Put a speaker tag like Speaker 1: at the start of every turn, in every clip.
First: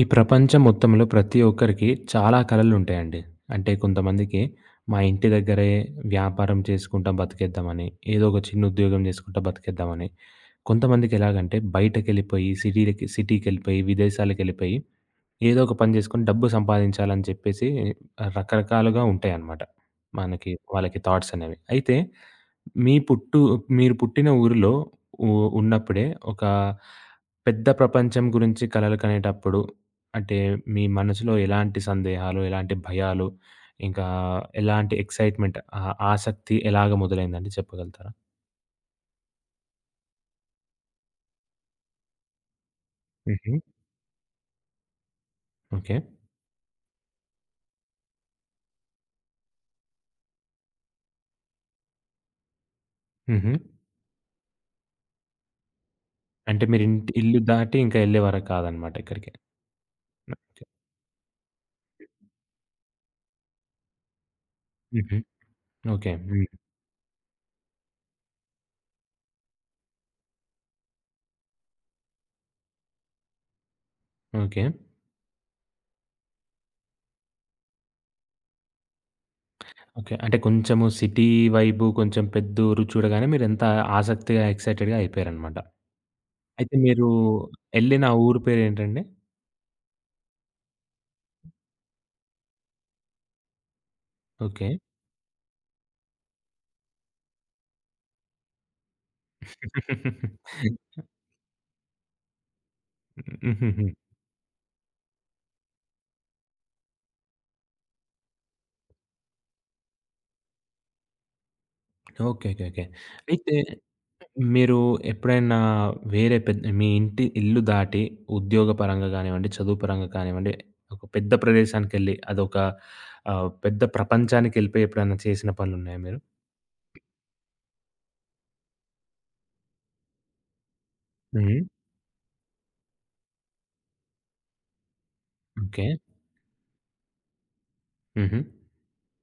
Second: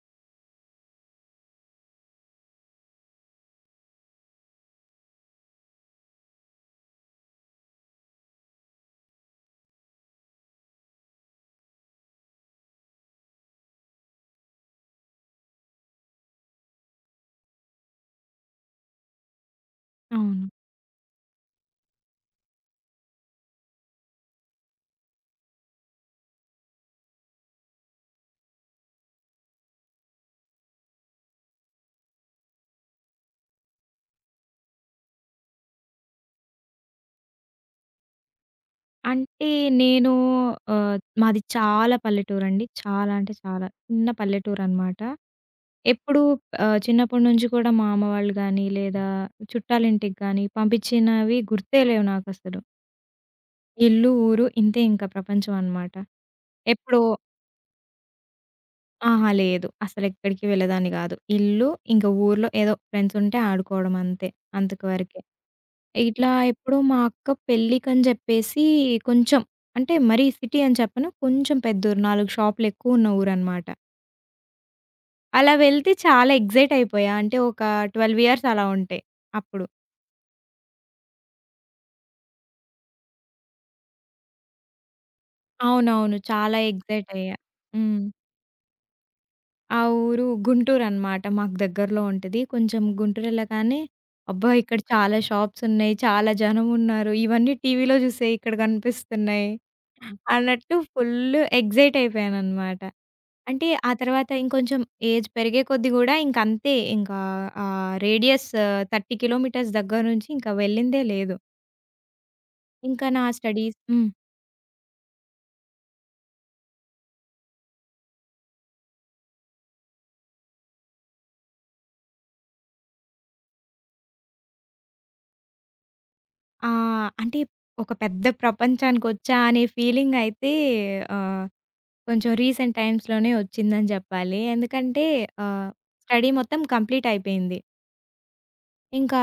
Speaker 1: ఈ ప్రపంచం మొత్తంలో ప్రతి ఒక్కరికి చాలా కళలు ఉంటాయండి. అంటే కొంతమందికి మా ఇంటి దగ్గరే వ్యాపారం చేసుకుంటా బతికేద్దామని, ఏదో ఒక చిన్న ఉద్యోగం చేసుకుంటా బతికేద్దామని. కొంతమందికి ఎలాగంటే బయటకెళ్ళిపోయి సిటీలకి సిటీకెళ్ళిపోయి, విదేశాలకెళ్ళిపోయి ఏదో ఒక పని జేసుకొని డబ్బు సంపాదించాలని చెప్పేసి రకరకాలుగా ఉంటాయన్నమాట.
Speaker 2: అవును.
Speaker 1: మనకి వాళ్ళకి థాట్స్ అనేవి. అయితే మీ పుట్టు మీరు పుట్టిన ఊరిలో ఉ ఉన్నప్పుడే ఒక పెద్ద ప్రపంచం గురించి కలలు కనేటప్పుడు అంటే మీ మనసులో ఎలాంటి సందేహాలు, ఎలాంటి భయాలు, ఇంకా ఎలాంటి ఎక్సైట్‌మెంట్, ఆసక్తి ఎలాగ మొదలైందండి చెప్పగలుగుతారా?
Speaker 2: అంటే నేను మాది చాలా పల్లెటూరండి. చాలా అంటే
Speaker 1: హుహు.
Speaker 2: చాలా. చిన్న పల్లెటూరనమాట.
Speaker 1: ఓకే.
Speaker 2: ఎప్పుడూ చిన్నప్పటి నుంచి కూడా మా అమ్మ వాళ్ళు గానీ, లేదా చుట్టాలింటికి గానీ పంపించినవి గుర్తే లేవు నాకసలు.
Speaker 1: హుహు.
Speaker 2: ఇల్లు, ఊరు ఇంతే ఇంకా ప్రపంచం అనమాట.
Speaker 1: అంటే మీరు
Speaker 2: ఎప్పుడో
Speaker 1: ఇల్లు దాటి ఇంకా ఎళ్ళేవారు కాదనమాట
Speaker 2: అహా!
Speaker 1: ఎక్కడికి.
Speaker 2: లేదు. అసలెక్కడికి వెళ్ళేదాన్ని గాదు. ఇల్లు, ఇంక ఊర్లో ఏదో ఫ్రెండ్సుంటే ఆడుకోవడం అంతే. అంతకు
Speaker 1: హుహు.
Speaker 2: వరకే.
Speaker 1: ఓకే.
Speaker 2: ఇట్లా
Speaker 1: హ్మ్.
Speaker 2: ఎప్పుడో మా అక్క పెళ్ళికని జెప్పేసి కొంచెం అంటే మరీ సిటీ అని చెప్పను. కొంచెం పెద్ద ఊరు 4 షాపులెక్కువున్న ఊరనమాట.
Speaker 1: ఓకే.
Speaker 2: అలా వెళ్తే చాలా ఎక్సైట్ అయిపోయా. అంటే ఒక 12 ఇయర్స్ అలా ఉంటే అప్పుడు.
Speaker 1: ఓకే. అంటే కొంచెము సిటీ వైబు, కొంచెం పెద్దూరు చూడగానే మీరెంత ఆసక్తిగా, ఎక్సైటెడ్‌గా అయిపోయారనమాట.
Speaker 2: అవునవును. చాలా
Speaker 1: అయితే మీరు
Speaker 2: ఎక్సైట్ అయ్యా. హ్మ్.
Speaker 1: ఎళ్ళిన ఆ ఊరు పేరేంటండి?
Speaker 2: ఆ ఊరు గుంటూరనమాట. మాకు దగ్గరలో ఉంటది. కొంచెం గుంటూరెళ్ళగానే అబ్బా!
Speaker 1: ఓకే.
Speaker 2: ఇక్కడ చాలా షాప్సున్నాయి. చాలా జనమున్నారు. ఇవన్నీ టీవీలో జూసే ఇక్కడ గనిపిస్తున్నాయి. అన్నట్టు ఫుల్లు ఎక్సైట్ అయిపోయాననమాట. అంటే
Speaker 1: హుహుహు.
Speaker 2: ఆ తర్వాత ఇంకొంచెం ఏజ్ పెరిగే కొద్దీ గూడా ఇంకంతే. ఇంకా ఆ రేడియస్ 30 కిలోమీటర్స్ దగ్గర నుంచి ఇంకా వెళ్ళిందే లేదు.
Speaker 1: ఓకే. ఓకే. ఓకే.
Speaker 2: ఇంకా నా
Speaker 1: అయితే
Speaker 2: స్టడీస్.
Speaker 1: మీరు ఎప్పుడైనా వేరే పెద్ మీ ఇల్లు దాటి ఉద్యోగపరంగా గానివ్వండి, చదువు పరంగా కానివ్వండి, ఒక పెద్ద ప్రదేశానికెళ్ళి అదొక పెద్ద ప్రపంచానికెళ్ళిపోయి ఎప్పుడైనా చేసిన పనులున్నాయా మీరు?
Speaker 2: అంటే ఒక పెద్ద ప్రపంచానికొచ్చా అనే ఫీలింగ్ అయితే ఆహ్,
Speaker 1: హ్మ్.
Speaker 2: కొంచెం రీసెంట్ టైమ్స్‌లోనే వచ్చిందని జెప్పాలి. ఎందుకంటే ఆహ్,
Speaker 1: ఓకే.
Speaker 2: స్టడీ మొత్తం కంప్లీట్ అయిపోయింది.
Speaker 1: హుహు.
Speaker 2: ఇంకా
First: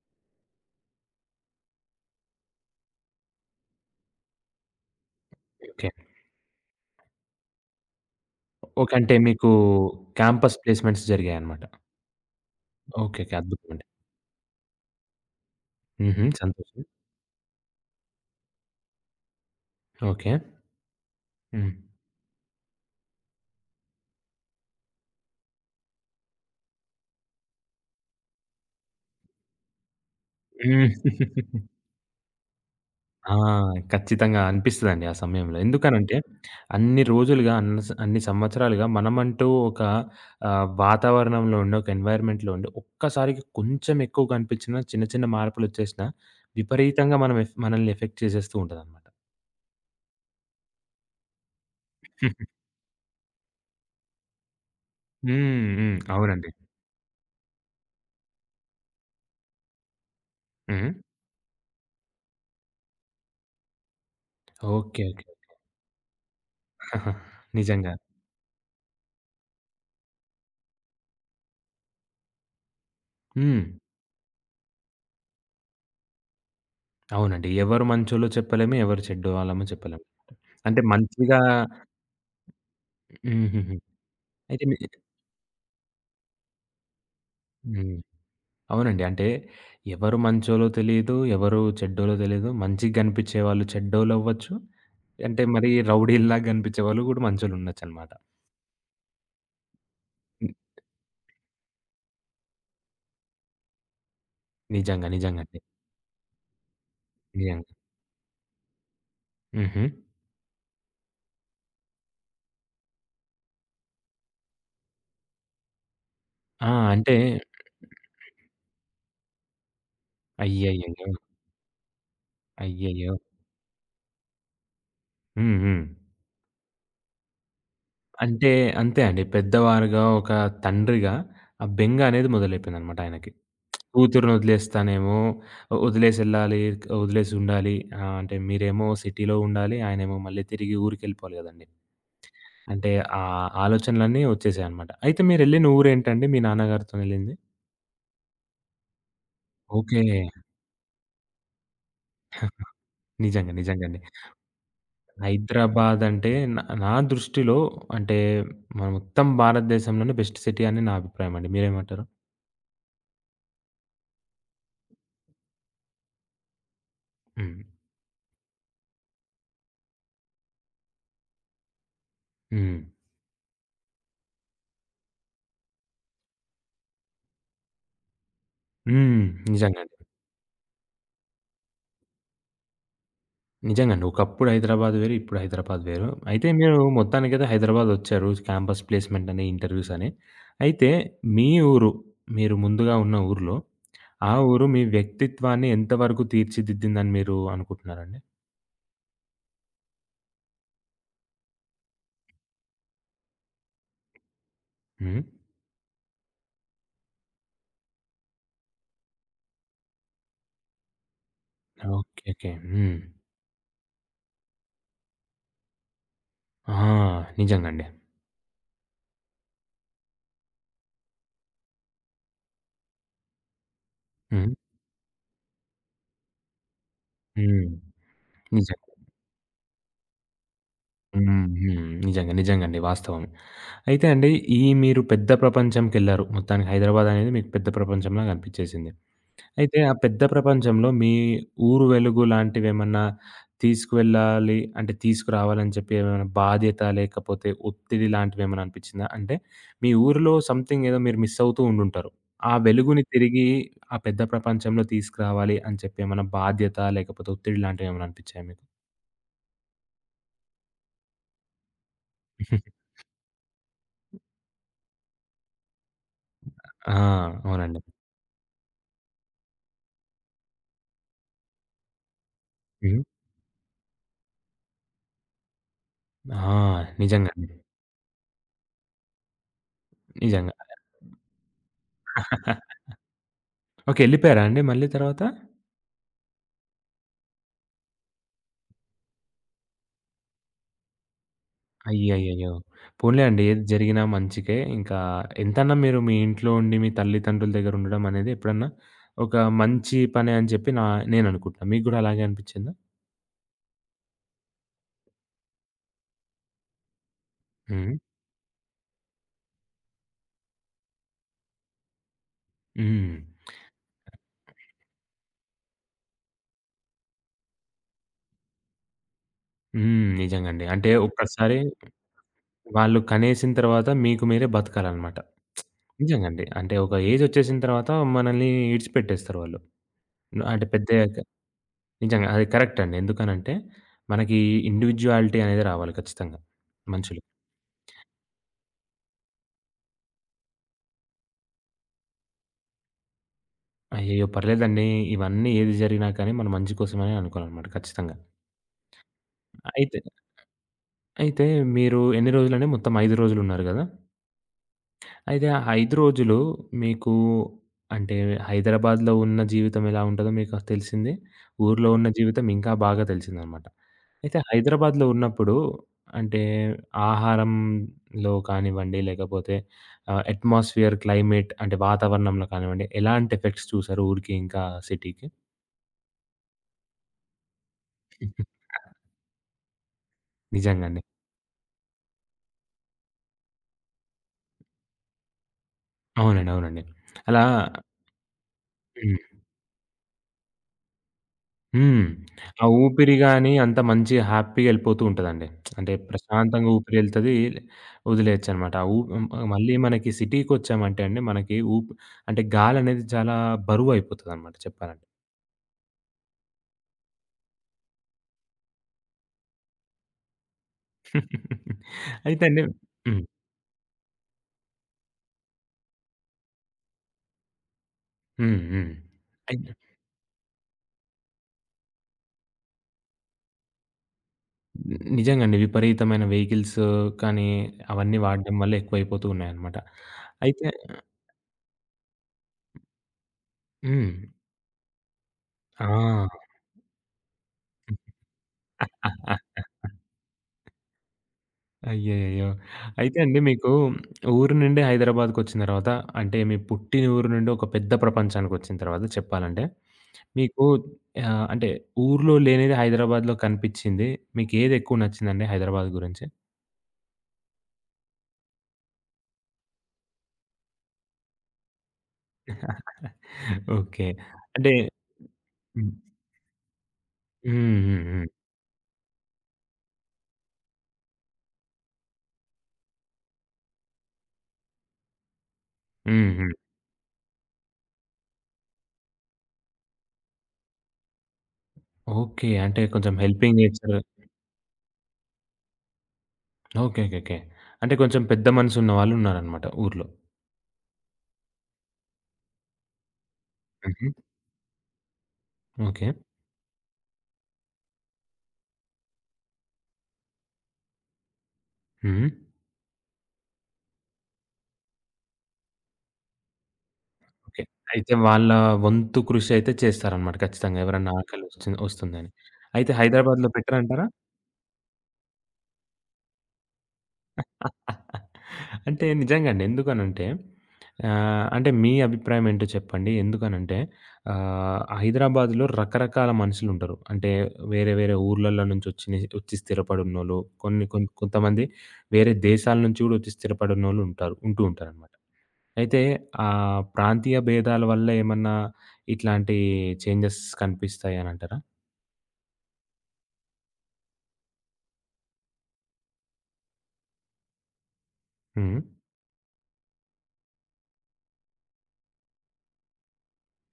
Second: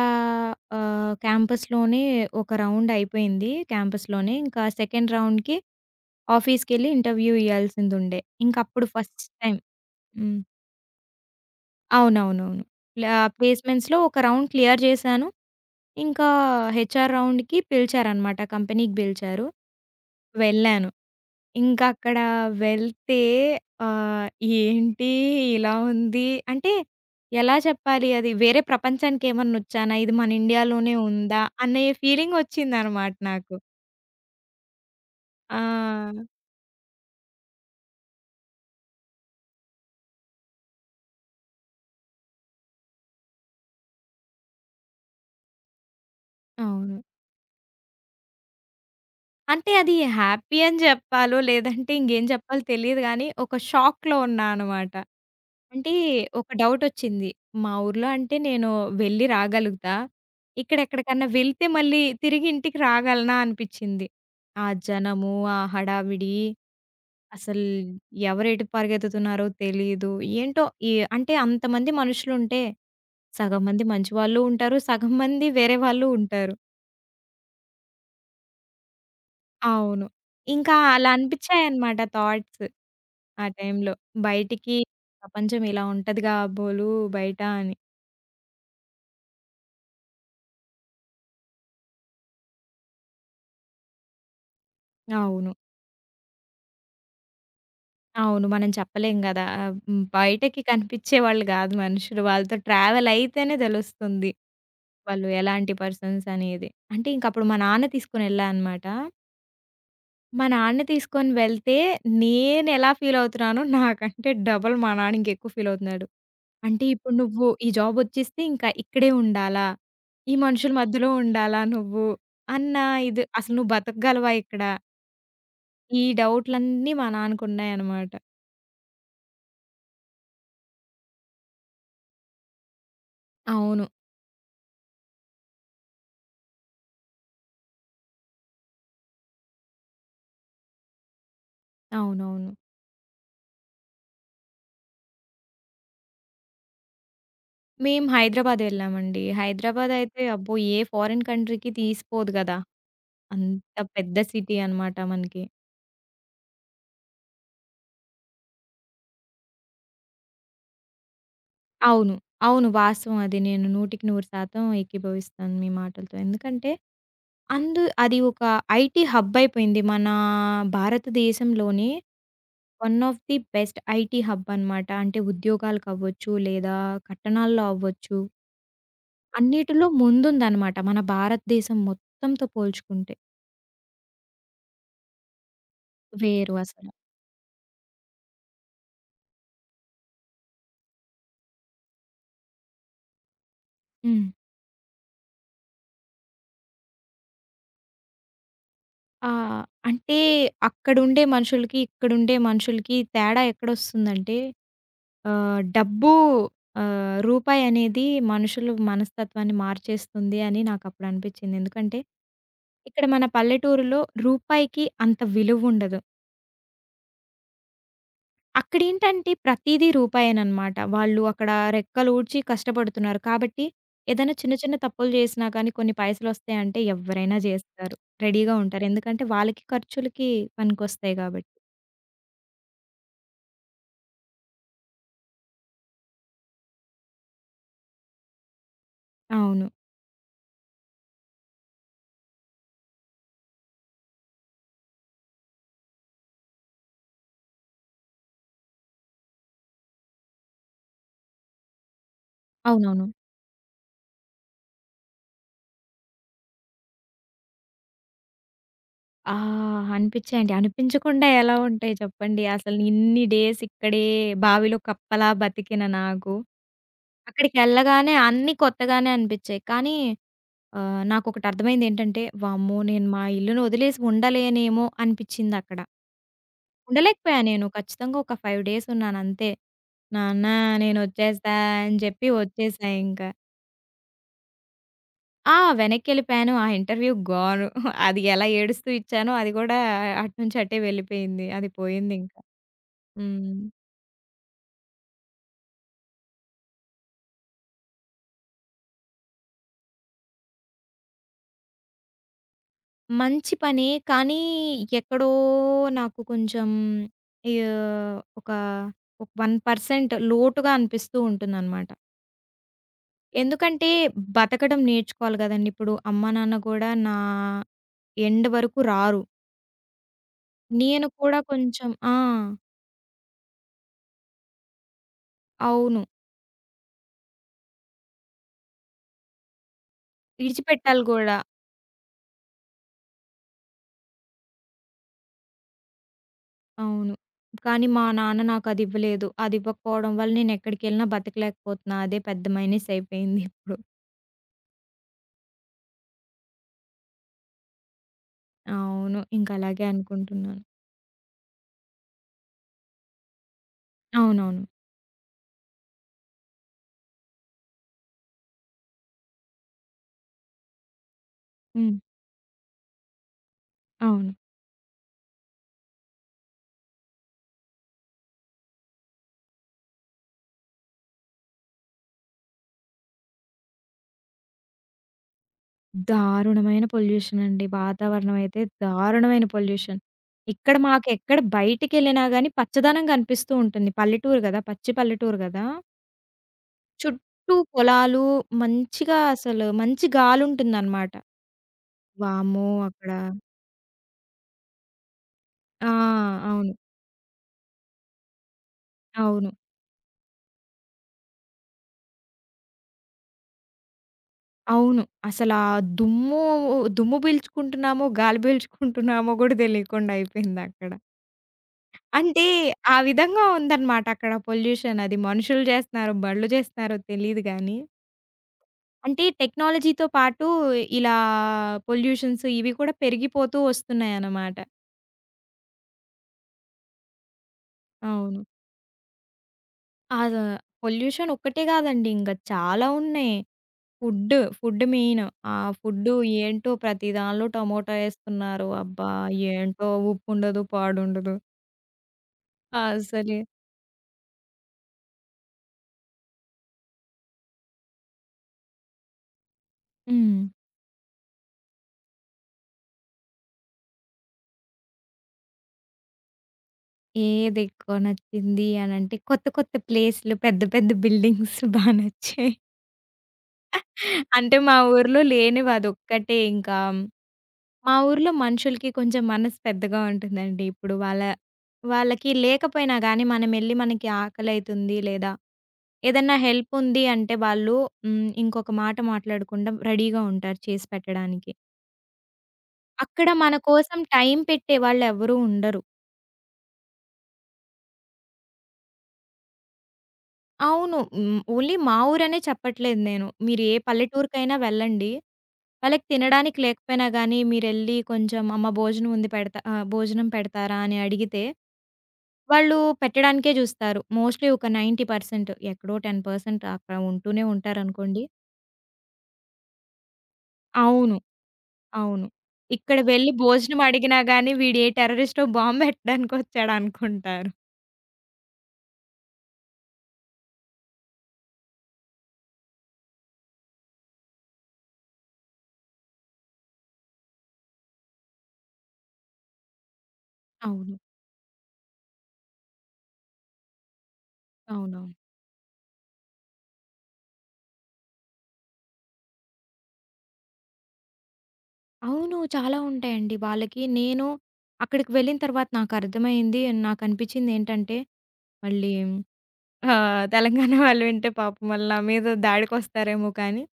Speaker 2: క్యాంపస్‌లోనే ఒక రౌండ్ అయిపోయింది క్యాంపస్‌లోనే. ఇంకా సెకండ్ రౌండ్‌కి
Speaker 1: ఓకే.
Speaker 2: ఆఫీస్‌కెళ్ళి ఇంటర్వ్యూ ఇయ్యాల్సిందుండే. ఇంకప్పుడు
Speaker 1: ఓకే. అంటే
Speaker 2: ఫస్ట్
Speaker 1: మీకు
Speaker 2: టైమ్ హ్మ్.
Speaker 1: క్యాంపస్ ప్లేస్‌మెంట్స్ జరిగాయన్నమాట.
Speaker 2: అవునవునవును. ప్లా
Speaker 1: ఓకే. ఓకే. అద్భుతమండి.
Speaker 2: ప్లేస్‌మెంట్స్‌లో ఒక రౌండ్ క్లియర్ చేశాను.
Speaker 1: హుహు.
Speaker 2: ఇంకా
Speaker 1: సంతోషం.
Speaker 2: హెచ్ఆర్ రౌండ్‌కి పిలిచారనమాట. కంపెనీకి పిలిచారు.
Speaker 1: ఓకే.
Speaker 2: వెళ్ళాను.
Speaker 1: హ్మ్.
Speaker 2: ఇంకా అక్కడ వెళ్తే ఆహ్, ఏంటి ఇలా ఉంది. అంటే ఎలా చెప్పాలి అది వేరే ప్రపంచానికేమన్నొచ్చానా? ఇది మన ఇండియాలోనే ఉందా?
Speaker 1: హ్మ్.
Speaker 2: అనే ఫీలింగొచ్చిందనమాట
Speaker 1: ఆ!
Speaker 2: నాకు.
Speaker 1: ఖచ్చితంగా అనిపిస్తదండి ఆ సమయంలో. ఎందుకనంటే
Speaker 2: ఆ!
Speaker 1: అన్ని రోజులుగా అన్ని సంవత్సరాలుగా మనమంటూ ఒక వాతావరణంలో ఉండి, ఒక ఎన్వైర్న్‌మెంట్‌లో ఉండి ఒక్కసారిగా కొంచెం ఎక్కువ కనిపించినా చిన్న చిన్న మార్పులొచ్చేసినా
Speaker 2: అవును.
Speaker 1: విపరీతంగా మనం మనల్ని ఎఫెక్ట్ చేసేస్తూ ఉంటదన్నమాట.
Speaker 2: అంటే అది హ్యాపీ అని చెప్పాలో, లేదంటే ఇంకేం చెప్పాలో తెలీదు గానీ, ఒక షాక్‌లో ఉన్నా అనమాట.
Speaker 1: హ్మ్.
Speaker 2: అంటే
Speaker 1: హ్మ్.
Speaker 2: ఒక
Speaker 1: అవునండి.
Speaker 2: డౌటొచ్చింది. మా ఊర్లో అంటే నేను వెళ్ళి రాగలుగుతా.
Speaker 1: హ్మ్.
Speaker 2: ఇక్కడెక్కడికన్నా వెళ్తే మళ్ళీ తిరిగి ఇంటికి రాగలనా అనిపిచ్చింది. ఆ
Speaker 1: ఓకే.
Speaker 2: జనము,
Speaker 1: ఓకే.
Speaker 2: ఆ హడావిడి అసలు
Speaker 1: నిజంగా.
Speaker 2: ఎవరెటు పరిగెత్తుతున్నారో తెలీదు. ఏంటో ఈ అంటే అంతమంది మనుషులుంటే, సగం
Speaker 1: హ్మ్.
Speaker 2: మంది మంచి వాళ్ళు ఉంటారు. సగం మంది వేరే వాళ్ళు ఉంటారు.
Speaker 1: అవునండి. ఎవరు మంచోళ్ళో చెప్పలేము. ఎవరు చెడ్డవాళ్ళమో చెప్పలేము.
Speaker 2: అవును. ఇంకా
Speaker 1: అంటే
Speaker 2: అలా
Speaker 1: మంచిగా
Speaker 2: అనిపిచ్చాయన్నమాట థాట్స్. ఆ
Speaker 1: హుహుహు.
Speaker 2: టైంలో.
Speaker 1: అయితే మీ
Speaker 2: బయటికి ప్రపంచం ఇలా ఉంటది కాబోలు బయట అని.
Speaker 1: హ్మ్. అవునండి. అంటే ఎవరు మంచోళ్ళో తెలీదు. ఎవరు చెడ్డోలో తెలీదు. మంచిగా గనిపించే వాళ్ళు చెడ్డోళ్ళవ్వచ్చు. అంటే
Speaker 2: అవును.
Speaker 1: మరి రౌడీల్లాగా గనిపించే వాళ్ళు గూడా మంచోళ్ళుండొచ్చనమాట.
Speaker 2: అవును. మనం చెప్పలేం గదా! ఆహ్, హ్మ్.
Speaker 1: ని
Speaker 2: బయటకి కనిపిచ్చేవాళ్ళు గాదు మనుషులు. వాళ్ళతో ట్రావెల్ అయితేనే తెలుస్తుంది.
Speaker 1: నిజంగా.
Speaker 2: వాళ్ళు
Speaker 1: నిజంగండి.
Speaker 2: ఎలాంటి పర్సన్స్ అనేది. అంటే ఇంకప్పుడు మా
Speaker 1: నిజంగా.
Speaker 2: నాన్న తీసుకొనెళ్ళా అనమాట.
Speaker 1: హుహు.
Speaker 2: మా నాన్న తీసుకొని వెళ్తే నేనెలా ఫీల్ అవుతున్నానో నాకంటే డబుల్ మా నాన్న ఇంకెక్కువ ఫీల్ అవుతున్నాడు.
Speaker 1: ఆ!
Speaker 2: అంటే
Speaker 1: అంటే
Speaker 2: ఇప్పుడు నువ్వు ఈ జాబ్ వచ్చేస్తే ఇంకా ఇక్కడే ఉండాలా? ఈ మనుషుల మధ్యలో
Speaker 1: అయ్యయ్యయ్యో!
Speaker 2: ఉండాలా నువ్వు? అన్న
Speaker 1: అయ్యయ్యో!
Speaker 2: ఇది అసలు నువ్వు బతకగలవా ఇక్కడ?
Speaker 1: హ్మ్. హ్మ్.
Speaker 2: ఈ డౌట్‌లన్నీ మా నాన్నకున్నాయనమాట.
Speaker 1: అంటే అంతే అండి. పెద్దవారుగా ఒక తండ్రిగా ఆ బెంగ అనేది మొదలైపోయిందనమాట ఆయనకి.
Speaker 2: అవును.
Speaker 1: కూతురిని వదిలేస్తానేమో, వదిలేసెళ్ళాలి, వదిలేసి ఉండాలి. అంటే మీరేమో సిటీలో ఉండాలి. ఆయనేమో మళ్ళీ తిరిగి ఊరికెళ్ళిపోవాలి గదండీ.
Speaker 2: అవునవును.
Speaker 1: అంటే ఆ ఆలోచనలన్నీ వచ్చేసాయనమాట. అయితే మీరెళ్ళిన ఊరేంటండి? మీ నాన్నగారితోనెళ్ళింది?
Speaker 2: మేము హైదరాబాద్ వెళ్ళామండి. హైదరాబాద్
Speaker 1: ఓకే.
Speaker 2: అయితే అబ్బో! ఏ ఫారిన్ కంట్రీకి తీసిపోదు కదా!
Speaker 1: నిజంగా.
Speaker 2: అంత
Speaker 1: నిజంగండి.
Speaker 2: పెద్ద సిటీ అనమాట మనకి.
Speaker 1: హైదరాబాద్ అంటే నా నా దృష్టిలో అంటే మన మొత్తం భారతదేశంలోనే బెస్ట్ సిటీ అని నా అభిప్రాయం అండి. మీరేమంటారు?
Speaker 2: అవును. అవును. వాస్తవం అది. నేను 100కి 100% ఏకీభవిస్తాను మీ మాటలతో. ఎందుకంటే
Speaker 1: హ్మ్.
Speaker 2: అందు అది ఒక ఐటీ హబ్ అయిపోయింది. మన భారతదేశంలోనే
Speaker 1: హ్మ్.
Speaker 2: One of the best IT hub అనమాట. అంటే ఉద్యోగాలకవ్వచ్చు, లేదా కట్టణాల్లో అవ్వచ్చు.
Speaker 1: హ్మ్. నిజంగా
Speaker 2: అన్నిటిలో
Speaker 1: అండి.
Speaker 2: ముందుందనమాట మన భారతదేశం మొత్తంతో పోల్చుకుంటే.
Speaker 1: నిజంగా అండి. ఒకప్పుడు హైదరాబాద్ వేరు, ఇప్పుడు హైదరాబాద్ వేరు. అయితే
Speaker 2: వేరు
Speaker 1: మీరు
Speaker 2: అసల.
Speaker 1: మొత్తానికైతే హైదరాబాదొచ్చారు. క్యాంపస్ ప్లేస్‌మెంట్ అని, ఇంటర్వ్యూస్ అని. అయితే మీ ఊరు, మీరు ముందుగా ఉన్న ఊర్లో,
Speaker 2: హ్మ్.
Speaker 1: ఆ ఊరు మీ వ్యక్తిత్వాన్ని ఎంత వరకు తీర్చిదిద్దిందని మీరు అనుకుంటున్నారండి?
Speaker 2: ఆ! అంటే అక్కడుండే మనుషులకి, ఇక్కడుండే మనుషులకి తేడా ఎక్కడొస్తుందంటే
Speaker 1: హ్మ్.
Speaker 2: డబ్బు రూపాయనేది మనుషులు మనస్తత్వాన్ని మార్చేస్తుంది అని నాకప్పుడు అనిపిచ్చింది. ఎందుకంటే
Speaker 1: ఓకే. ఓకే. హ్మ్.
Speaker 2: ఇక్కడ మన పల్లెటూరులో రూపాయికి అంత విలువుండదు.
Speaker 1: ఆ! నిజంగా అండి.
Speaker 2: అక్కడేంటంటే ప్రతీదీ రూపాయేననమాట. వాళ్ళు అక్కడ రెక్కలూడ్చి కష్టపడుతున్నారు. కాబట్టి ఏదైనా
Speaker 1: హ్మ్.
Speaker 2: చిన్న చిన్న తప్పులు చేసినా కానీ కొన్ని పైసలొస్తాయంటే ఎవ్వరైనా
Speaker 1: హ్మ్.
Speaker 2: జేస్తారు. రెడీగా ఉంటారు.
Speaker 1: నిజంగా.
Speaker 2: ఎందుకంటే వాళ్ళకి ఖర్చులకి పనికొస్తాయి
Speaker 1: హ్మ్.
Speaker 2: గాబట్టి.
Speaker 1: హ్మ్. నిజంగా. నిజంగా అండి. వాస్తవం. అయితే అండి, ఈ మీరు పెద్ద ప్రపంచంకెళ్లారు. మొత్తానికి హైదరాబాద్ అనేది మీకు పెద్ద ప్రపంచంలా కనిపించేసింది.
Speaker 2: అవును.
Speaker 1: అయితే ఆ పెద్ద ప్రపంచంలో మీ ఊరు వెలుగు లాంటివేమన్నా తీసుకువెళ్ళాలి అంటే తీసుకురావాలని చెప్పి ఏమైనా బాధ్యత లేకపోతే ఒత్తిడి లాంటివేమైనా అనిపిచ్చిందా? అంటే మీ ఊరిలో సంథింగ్ ఏదో మీరు మిస్ అవుతూ ఉండుంటారు. ఆ వెలుగుని
Speaker 2: అవునవును.
Speaker 1: తిరిగి ఆ పెద్ద ప్రపంచంలో తీసుకురావాలి అని చెప్పి ఏమైనా బాధ్యత లేకపోతే ఒత్తిడి లాంటివేమైనా అనిపిచ్చాయా మీకు?
Speaker 2: ఆ! అనిపిచ్చాయండి. అనిపించకుండా ఎలా ఉంటాయి చెప్పండి. అసలు ఇన్ని డేస్ ఇక్కడే బావిలో కప్పలా బతికిన నాకు
Speaker 1: ఆ! అవునండి.
Speaker 2: అక్కడికెళ్ళగానే అన్నీ కొత్తగానే అనిపిచ్చాయి. కానీ నాకొకటి అర్థమైందేంటంటే, వామ్మో!
Speaker 1: హ్మ్.
Speaker 2: నేను మా ఇల్లుని వదిలేసి ఉండలేనేమో అనిపిచ్చిందక్కడ.
Speaker 1: ఆ! నిజంగా
Speaker 2: ఉండలేకపోయా
Speaker 1: అండి.
Speaker 2: నేను. ఖచ్చితంగా ఒక 5 డేస్ ఉన్నానంతే. నాన్న
Speaker 1: నిజంగా.
Speaker 2: నేనొచ్చేస్తా అని చెప్పి వచ్చేసా ఇంక.
Speaker 1: ఓకే. ఎళ్ళిపోయారా అండి మళ్ళీ తర్వాత?
Speaker 2: ఆ! వెనక్కెళ్ళిపోయాను. ఆ ఇంటర్వ్యూ‌కి గోను. అది ఎలా ఏడుస్తూ ఇచ్చానో అది కూడా అటు నుంచి అటే వెళ్ళిపోయింది. అది పోయిందింక.
Speaker 1: అయ్యయ్యయ్యో! పోనీలెండి.
Speaker 2: హ్మ్.
Speaker 1: ఏది జరిగినా మంచికే. ఇంకా ఎంతన్నా మీరు మీ ఇంట్లో ఉండి, మీ తల్లిదండ్రుల దగ్గర ఉండడం అనేది ఎప్పుడన్నా ఒక మంచి పనే అని చెప్పి నేననుకుంటున్నా. మీకు గూడా అలాగే అనిపిచ్చిందా?
Speaker 2: మంచి పనే. కానీ ఎక్కడో నాకు కొంచెం య్
Speaker 1: హ్మ్.
Speaker 2: ఒక 1% లోటుగా అనిపిస్తూ ఉంటుందనమాట.
Speaker 1: హ్మ్.
Speaker 2: ఎందుకంటే, బతకడం నేర్చుకోవాలి గదండీ! ఇప్పుడు అమ్మా, నాన్న గూడా నా ఎండ్ వరకు రారు.
Speaker 1: హ్మ్. నిజంగండి. అంటే
Speaker 2: నేను కూడా
Speaker 1: ఒక్కసారి
Speaker 2: కొంచెం ఆ!
Speaker 1: వాళ్ళు కనేసిన తర్వాత మీకు మీరే బతకాలనమాట.
Speaker 2: అవును.
Speaker 1: నిజంగండి. అంటే ఒక ఏజొచ్చేసిన తర్వాత మనల్ని ఇడిచిపెట్టేస్తారు వాళ్ళు. అంటే
Speaker 2: ఇడిచిపెట్టాలి
Speaker 1: పెద్దయ్యాక
Speaker 2: గూడా.
Speaker 1: నిజంగా అది కరెక్ట్ అండి. ఎందుకనంటే మనకి ఇండివిడ్యుయాలిటీ అనేది రావాలి ఖచ్చితంగా
Speaker 2: అవును.
Speaker 1: మనుషులకి.
Speaker 2: కానీ మా నాన్న నాకదివ్వలేదు. అదివ్వకపోవడం వల్ల నేనెక్కడికెళ్ళినా బతకలేకపోతున్నా. అదే పెద్ద మైనస్ అయిపోయిందిప్పుడు.
Speaker 1: అయ్యయ్యో! పర్లేదండి. ఇవన్నీ ఏది జరిగినా కానీ మన మంచి కోసమనే అనుకోవాలనమాట ఖచ్చితంగా.
Speaker 2: అవును. ఇంకలాగే
Speaker 1: అయితే,
Speaker 2: అనుకుంటున్నాను.
Speaker 1: అయితే మీరు ఎన్ని రోజులండి? మొత్తం 5 రోజులున్నారు గదా!
Speaker 2: అవునవును.
Speaker 1: అయితే ఆ 5 రోజులు మీకు అంటే హైదరాబాద్‌లో ఉన్న జీవితం ఎలా ఉంటదో మీకు తెలిసిందే. ఊర్లో
Speaker 2: హ్మ్.
Speaker 1: ఉన్న జీవితం ఇంకా బాగా తెలిసిందనమాట.
Speaker 2: అవును.
Speaker 1: అయితే హైదరాబాద్‌లో ఉన్నప్పుడు అంటే ఆహారంలో కానివ్వండి, లేకపోతే అట్మాస్ఫియర్, క్లైమేట్ అంటే వాతావరణంలో కానివ్వండి, ఎలాంటి ఎఫెక్ట్స్ చూసారు ఊరికి ఇంకా సిటీకి?
Speaker 2: దారుణమైన పొల్యూషన్ అండి. వాతావరణం అయితే దారుణమైన పొల్యూషన్. ఇక్కడ
Speaker 1: నిజంగా అండి.
Speaker 2: మాకెక్కడ బయటికెళ్ళినా గాని పచ్చదనం కనిపిస్తూ ఉంటుంది. పల్లెటూరు గదా! పచ్చి పల్లెటూరు గదా!
Speaker 1: అవునండి. అవునండి. అలా
Speaker 2: చుట్టూ పొలాలు మంచిగా
Speaker 1: హ్మ్.
Speaker 2: అసలు మంచి గాలుంటుందనమాట.
Speaker 1: హ్మ్.
Speaker 2: వామ్మో!
Speaker 1: ఆ
Speaker 2: అక్కడ
Speaker 1: ఊపిరి గాని అంత మంచి హ్యాపీగా ఎళ్ళిపోతూ ఉంటదండి.
Speaker 2: ఆ!
Speaker 1: అంటే ప్రశాంతంగా
Speaker 2: అవును.
Speaker 1: ఊపిరి ఎళ్తది. వదిలేయొచ్చనమాట. ఆ ఊ
Speaker 2: అవును.
Speaker 1: మళ్ళీ మనకి సిటీకొచ్చామంటే అండి మనకి అంటే గాలనేది చాలా బరువయిపోతదనమాట
Speaker 2: అవును.
Speaker 1: చెప్పాలంటే.
Speaker 2: అసలా దుమ్ము దుమ్ము పీల్చుకుంటున్నామో, గాలి పీల్చుకుంటున్నామో గూడా తెలీకుండా అయిపోయిందక్కడ. అంటే,
Speaker 1: అయితే అండి
Speaker 2: ఆ
Speaker 1: హ్మ్.
Speaker 2: విధంగా ఉందనమాట అక్కడ పొల్యూషన్ అది. మనుషులు చేస్తున్నారో, బళ్ళు చేస్తున్నారో తెలీదు గానీ,
Speaker 1: హ్మ్. హ్మ్.
Speaker 2: అంటే
Speaker 1: అయితే
Speaker 2: టెక్నాలజీతో పాటు ఇలా పొల్యూషన్స్ ఇవి కూడా పెరిగిపోతూ వస్తున్నాయనమాట.
Speaker 1: నిజంగండి. విపరీతమైన వెహికల్స్ కానీ అవన్నీ
Speaker 2: అవును.
Speaker 1: వాడడం వల్ల ఎక్కువైపోతూ ఉన్నాయనమాట.
Speaker 2: అద
Speaker 1: అయితే
Speaker 2: పొల్యూషన్ ఒక్కటే గాదండి. ఇంక చాలా ఉన్నాయి.
Speaker 1: హ్మ్.
Speaker 2: Food, food main. ఆ
Speaker 1: ఆ!
Speaker 2: ఫుడ్డు ఏంటో ప్రతి దానిలో టమోటా ఏస్తున్నారు. అబ్బా! ఏంటో ఉప్పుండదు, పాడుండదు.
Speaker 1: అయ్యయ్యో! అయితే
Speaker 2: అసలే
Speaker 1: అండి మీకు ఊరు నుండి హైదరాబాద్‌కొచ్చిన తర్వాత అంటే మీ పుట్టిన ఊరు నుండి ఒక పెద్ద ప్రపంచానికొచ్చిన తర్వాత చెప్పాలంటే,
Speaker 2: హ్మ్.
Speaker 1: మీకు అంటే ఊర్లో లేనిది హైదరాబాద్‌లో కనిపిచ్చింది. మీకేది ఎక్కువ నచ్చిందండి హైదరాబాద్ గురించి?
Speaker 2: ఏదెక్కువ నచ్చింది అనంటే, కొత్త కొత్త ప్లేస్‌లు, పెద్ద పెద్ద బిల్డింగ్స్ బా నచ్చాయి.
Speaker 1: ఓకే.
Speaker 2: అంటే
Speaker 1: అంటే
Speaker 2: మా ఊర్లో లేనివి
Speaker 1: హ్మ్.
Speaker 2: అదొక్కటే ఇంకా.
Speaker 1: హ్మ్.
Speaker 2: మా
Speaker 1: హ్మ్. హ్మ్.
Speaker 2: ఊర్లో మనుషులకి కొంచెం మనసు పెద్దగా ఉంటుందండి. ఇప్పుడు వాళ్ళకి లేకపోయినా గానీ మనమెళ్లి మనకి ఆకలైతుంది లేదా
Speaker 1: హ్మ్.
Speaker 2: ఏదన్నా
Speaker 1: హ్మ్.
Speaker 2: హెల్ప్ ఉంది అంటే వాళ్ళు ఇంకొక మాట మాట్లాడకుండా రెడీగా ఉంటారు చేసి పెట్టడానికి.
Speaker 1: ఓకే. అంటే కొంచెం
Speaker 2: అక్కడ మన
Speaker 1: హెల్పింగ్ నేచర్
Speaker 2: కోసం టైం పెట్టేవాళ్ళెవరూ ఉండరు.
Speaker 1: ఓకే. ఓకే. ఓకే. అంటే కొంచెం పెద్ద మనసున్న వాళ్ళున్నారనమాట ఊర్లో.
Speaker 2: అవును. హ్మ్. ఓన్లీ మా ఊరనే చెప్పట్లేదు నేను. మీరు ఏ
Speaker 1: హుహు.
Speaker 2: పల్లెటూరికైనా వెళ్ళండి. వాళ్ళకి
Speaker 1: ఓకే.
Speaker 2: తినడానికి లేకపోయినా గానీ మీరెళ్లి కొంచెం అమ్మ భోజనం ఉంది పెడతా భోజనం పెడతారా అని అడిగితే
Speaker 1: హ్మ్.
Speaker 2: వాళ్ళు పెట్టడానికే జూస్తారు. మోస్ట్‌లీ ఒక 90% ఎక్కడో 10% అక్కడ ఉంటూనే
Speaker 1: ఓకే. అయితే
Speaker 2: ఉంటారనుకోండి.
Speaker 1: వాళ్ళ వంతు కృషి అయితే చేస్తారనమాట ఖచ్చితంగా ఎవరన్నా
Speaker 2: అవును.
Speaker 1: ఆకలొచ్చి
Speaker 2: అవును.
Speaker 1: ఒస్తుందని. అయితే
Speaker 2: ఇక్కడ వెళ్లి
Speaker 1: హైదరాబాద్‌లో
Speaker 2: భోజనం
Speaker 1: పెట్టరంటారా?
Speaker 2: అడిగినా గానీ వీడు ఏ టెర్రరిస్టో బాంబ్ పెట్టడానికొచ్చాడనుకుంటారు.
Speaker 1: అంటే నిజంగా అండి. ఎందుకనంటే అంటే మీ అభిప్రాయం ఏంటో చెప్పండి. ఎందుకనంటే హైదరాబాద్‌లో రకరకాల మనుషులుంటరు. అంటే వేరే వేరే ఊర్లల్లో నుంచి ఒచ్చి స్థిరపడున్నోళ్ళు, కొన్ని
Speaker 2: అవును.
Speaker 1: కొన్ కొంతమంది వేరే దేశాల నుంచి గూడా ఒచ్చి స్థిరపడున్నోళ్ళు ఉంటారు. ఉంటూ
Speaker 2: అవునవును.
Speaker 1: ఉంటారనమాట. అయితే ప్రాంతీయ భేదాల వల్ల ఏమన్నా ఇట్లాంటి చేంజెస్ కనిపిస్తాయనంటారా?
Speaker 2: అవును. చాలా ఉంటాయండి వాళ్ళకి. నేను అక్కడికి వెళ్ళిన తర్వాత నాకర్థమైంది, నాకనిపించిందేంటంటే,
Speaker 1: హ్మ్.
Speaker 2: మళ్ళీ తెలంగాణ వాళ్ళు వింటే పాపం వాళ్ళు నా మీద దాడికొస్తారేమో కానీ,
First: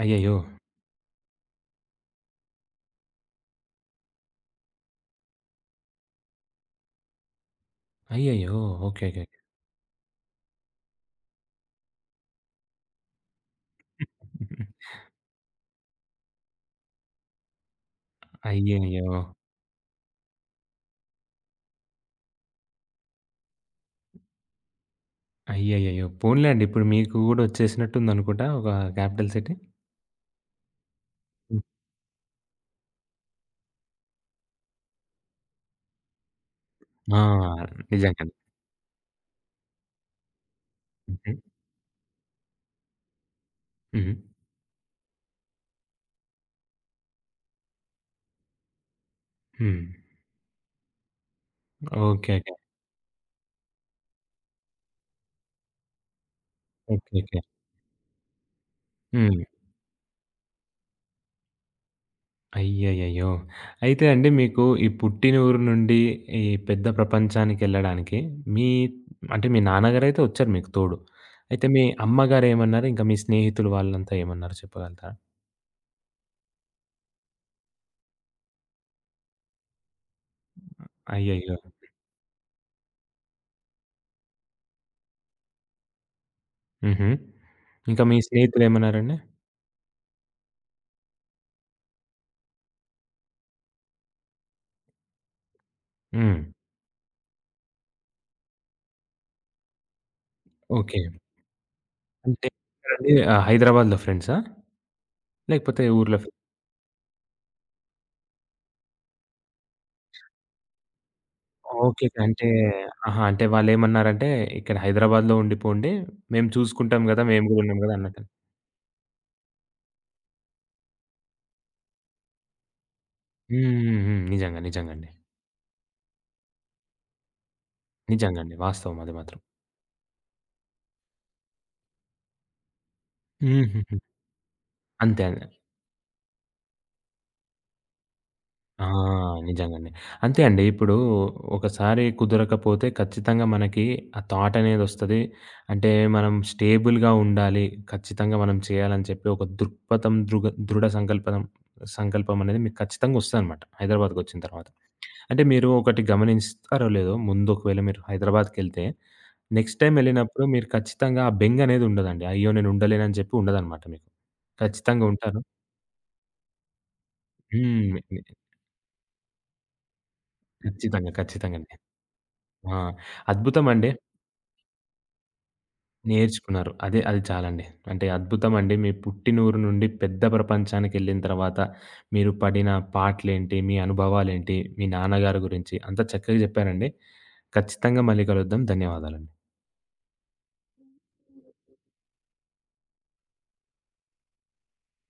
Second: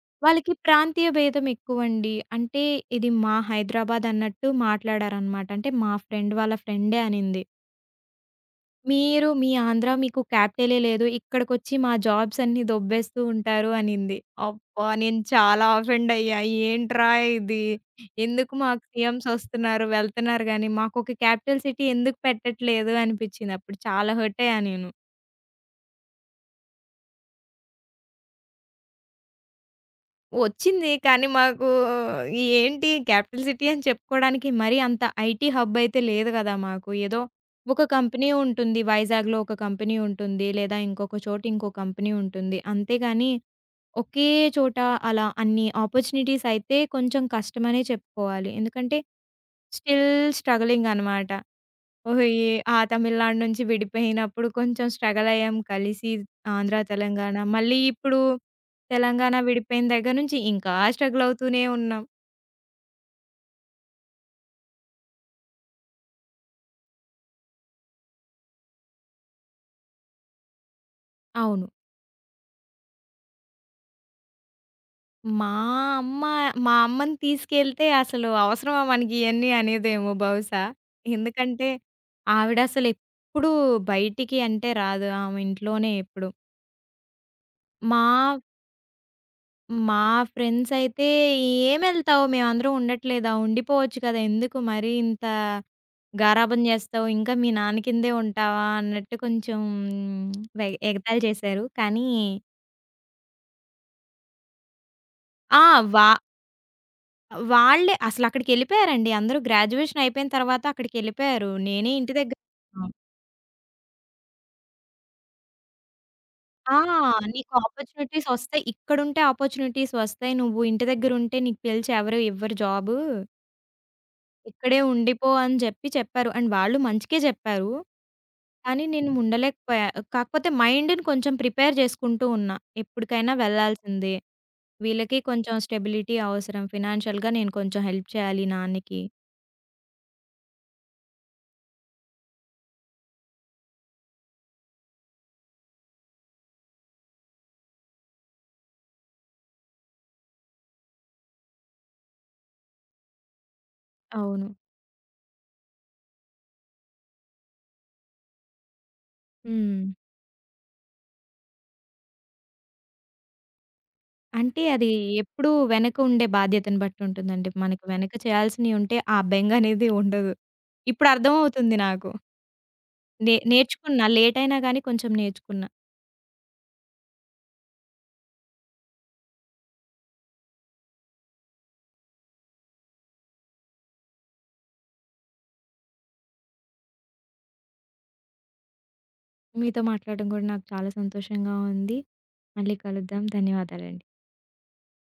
Speaker 1: అయ్యయ్యో!
Speaker 2: వాళ్ళకి ప్రాంతీయ భేదం ఎక్కువండి. అంటే ఇది మా హైదరాబాద్ అన్నట్టు మాట్లాడారనమాట. అంటే మా ఫ్రెండ్ వాళ్ళ ఫ్రెండే అనింది.
Speaker 1: అయ్యయ్యో! ఓకే. ఓకే.
Speaker 2: మీరు మీ ఆంధ్ర మీకు క్యాపిటలే లేదు. ఇక్కడికొచ్చి మా జాబ్స్ అన్నీ దొబ్బేస్తూ ఉంటారు అనింది. అబ్బా! నేను చాలా అఫెండ్ అయ్యా. ఏంట్రా ఇది? ఎందుకు మాకు
Speaker 1: అయ్యయ్యో!
Speaker 2: సీఎమ్స్ వస్తున్నారు, వెళ్తున్నారు గానీ, మాకొక క్యాపిటల్ సిటీ ఎందుకు పెట్టట్లేదు అనిపిచ్చింది. అప్పుడు చాలా హర్ట్ అయ్యా నేను.
Speaker 1: అయ్యయ్యయ్యో! పోనీలెండి. ఇప్పుడు మీకు గూడా వచ్చేసినట్టుందనుకుంటా ఒక క్యాపిటల్ సిటీ?
Speaker 2: వచ్చింది కానీ
Speaker 1: హ్మ్.
Speaker 2: మాకు ఏంటి క్యాపిటల్ సిటీ అని చెప్పుకోవడానికి మరీ అంత ఐటీ హబ్ అయితే లేదు గదా! మాకు.
Speaker 1: ఆ!
Speaker 2: ఏదో ఒక కంపెనీ
Speaker 1: నిజంగానే.
Speaker 2: ఉంటుంది. వైజాగ్‌లో ఒక కంపెనీ ఉంటుంది. లేదా ఇంకొక
Speaker 1: హుహు.
Speaker 2: చోట ఇంకో కంపెనీ ఉంటుంది. అంతేగాని
Speaker 1: హుహు.
Speaker 2: ఒకే చోట అలా అన్ని ఆపర్చునిటీస్ అయితే కొంచెం కష్టమనే చెప్పుకోవాలి. ఎందుకంటే
Speaker 1: హ్మ్.
Speaker 2: స్టిల్ స్ట్రగలింగ్ అనమాట. ఓహో!
Speaker 1: ఓకే.
Speaker 2: ఈ
Speaker 1: ఓకే.
Speaker 2: ఆ తమిళనాడు నుంచి విడిపోయినప్పుడు కొంచెం స్ట్రగల్ అయ్యాం కలిసి ఆంధ్ర,
Speaker 1: ఓకే.
Speaker 2: తెలంగాణ.
Speaker 1: ఓకే.
Speaker 2: మళ్ళీ ఇప్పుడు తెలంగాణ
Speaker 1: హ్మ్.
Speaker 2: విడిపోయిన దగ్గర నుంచి ఇంకా స్ట్రగల్ అవుతూనే ఉన్నాం.
Speaker 1: అయ్యయ్యయ్యో! అయితే అండి మీకు ఈ పుట్టిన ఊరు నుండి ఈ పెద్ద ప్రపంచానికెళ్ళడానికి మీ అంటే మీ నాన్నగారైతే వచ్చారు మీకు తోడు.
Speaker 2: అవును.
Speaker 1: అయితే మీ అమ్మగారేమన్నారు? ఇంకా మీ స్నేహితులు వాళ్ళంతా ఏమన్నారు చెప్పగలుగుతారా?
Speaker 2: మా అమ్మ మా అమ్మని తీసుకెళ్తే అసలు అవసరమా మనకి ఇయన్నీ అనేదేమో బహుశా.
Speaker 1: అయ్యయ్యో!
Speaker 2: ఎందుకంటే ఆవిడ అసలెప్పుడూ బయటికి అంటే రాదు. ఆమె ఇంట్లోనే ఎప్పుడు.
Speaker 1: హుహు. ఇంకా
Speaker 2: మా
Speaker 1: మీ స్నేహితులేమన్నారండి?
Speaker 2: మా ఫ్రెండ్సయితే, "ఏమెళ్తావు? మేమందరం ఉండట్లేదా? ఉండిపోవచ్చు కదా! ఎందుకు మరీ ఇంత
Speaker 1: హ్మ్.
Speaker 2: గారాబం చేస్తావు? ఇంకా మీ నాన్న కిందే ఉంటావా?" అన్నట్టు కొంచెం
Speaker 1: ఓకే.
Speaker 2: ఎగతాళి చేశారు. కానీ
Speaker 1: అంటే ఎక్కడండి హైదరాబాద్‌లో ఫ్రెండ్సా?
Speaker 2: ఆ!
Speaker 1: లేకపోతే
Speaker 2: వా
Speaker 1: ఊర్లో ఫ్రెండ్సా?
Speaker 2: వాళ్ళే అసలక్కడికెళ్ళిపోయారండి. అందరూ గ్రాడ్యుయేషన్ అయిపోయిన తర్వాత అక్కడికెళ్ళిపోయారు. నేనే
Speaker 1: ఓకే.
Speaker 2: ఇంటి దగ్గర
Speaker 1: అంటే
Speaker 2: హ్మ్.
Speaker 1: ఆహా! అంటే వాళ్ళేమన్నారంటే ఇక్కడ హైదరాబాద్‌లో ఉండిపోండి. మేము
Speaker 2: ఆ!
Speaker 1: చూసుకుంటాం గదా! మేము
Speaker 2: "నీకు
Speaker 1: గూడా ఉన్నాం గదా! అన్నట్టు.
Speaker 2: ఆపర్చునిటీస్ వస్తాయి. ఇక్కడుంటే ఆపర్చునిటీస్ వస్తాయి. నువ్వు ఇంటి దగ్గరుంటే నీకు పిలిచి ఎవరు ఇవ్వరు జాబు."
Speaker 1: హ్మ్. హ్మ్. హ్మ్. నిజంగా.
Speaker 2: ఇక్కడే
Speaker 1: నిజంగా అండి.
Speaker 2: ఉండిపో అని చెప్పి చెప్పారు. అండ్ వాళ్ళు మంచికే జెప్పారు.
Speaker 1: నిజంగండి.
Speaker 2: కానీ
Speaker 1: వాస్తవం
Speaker 2: నేను
Speaker 1: అది మాత్రం.
Speaker 2: ఉండలేకపోయా. కాకపోతే మైండ్‌ని కొంచెం ప్రిపేర్ చేసుకుంటూ ఉన్నా. ఎప్పటికైనా
Speaker 1: హుహుహు.
Speaker 2: వెళ్ళాల్సిందే. వీళ్ళకి
Speaker 1: అంతే అండి.
Speaker 2: కొంచెం స్టెబిలిటీ అవసరం. ఫినాన్షియల్‌గా నేను కొంచెం హెల్ప్ చేయాలి
Speaker 1: ఆ!
Speaker 2: నాన్నకి.
Speaker 1: నిజంగండి. అంతే అండి. ఇప్పుడు ఒకసారి కుదరకపోతే ఖచ్చితంగా మనకి ఆ థాట్ అనేదొస్తది. అంటే మనం స్టేబుల్‌గా ఉండాలి. ఖచ్చితంగా మనం చేయాలని చెప్పి ఒక దృక్పథం, దృఢ సంకల్పం అనేది మీకు ఖచ్చితంగా వస్తదనమాట హైదరాబాద్‌కొచ్చిన
Speaker 2: అవును.
Speaker 1: తర్వాత. అంటే మీరు ఒకటి గమనిస్తారో లేదో ముందు ఒకవేళ మీరు హైదరాబాద్‌కెళ్తే నెక్స్ట్
Speaker 2: హ్మ్.
Speaker 1: టైమ్ ఎళ్ళినప్పుడు మీరు ఖచ్చితంగా ఆ బెంగనేది ఉండదండి. అయ్యో! నేను ఉండలేనని చెప్పి ఉండదనమాట మీకు.
Speaker 2: అంటే అది
Speaker 1: ఖచ్చితంగా ఉంటారు.
Speaker 2: ఎప్పుడు వెనక ఉండే బాధ్యతను బట్టి ఉంటుందండి. మనకి
Speaker 1: హ్మ్.
Speaker 2: వెనక
Speaker 1: ని
Speaker 2: చేయాల్సినయి ఉంటే ఆ బెంగ అనేది ఉండదు. ఇప్పుడు
Speaker 1: ఖచ్చితంగా. ఖచ్చితంగండి.
Speaker 2: అర్థమవుతుంది నాకు.
Speaker 1: ఆ! అద్భుతమండి.
Speaker 2: నేర్చుకున్నా లేట్ అయినా గానీ కొంచెం నేర్చుకున్నా.
Speaker 1: నేర్చుకున్నారు. అదే అది చాలండి. అంటే అద్భుతమండి. మీ పుట్టినూరు నుండి పెద్ద ప్రపంచానికెళ్ళిన తర్వాత మీరు పడిన పాట్లేంటి, మీ అనుభవాలేంటి, మీ నాన్నగారి గురించి అంతా చక్కగా చెప్పారండి. ఖచ్చితంగా మళ్ళీ కలుద్దాం. ధన్యవాదాలండి.
Speaker 2: మీతో మాట్లాడడం కూడా నాకు చాలా సంతోషంగా ఉంది. మళ్ళీ కలుద్దాం. ధన్యవాదాలండి.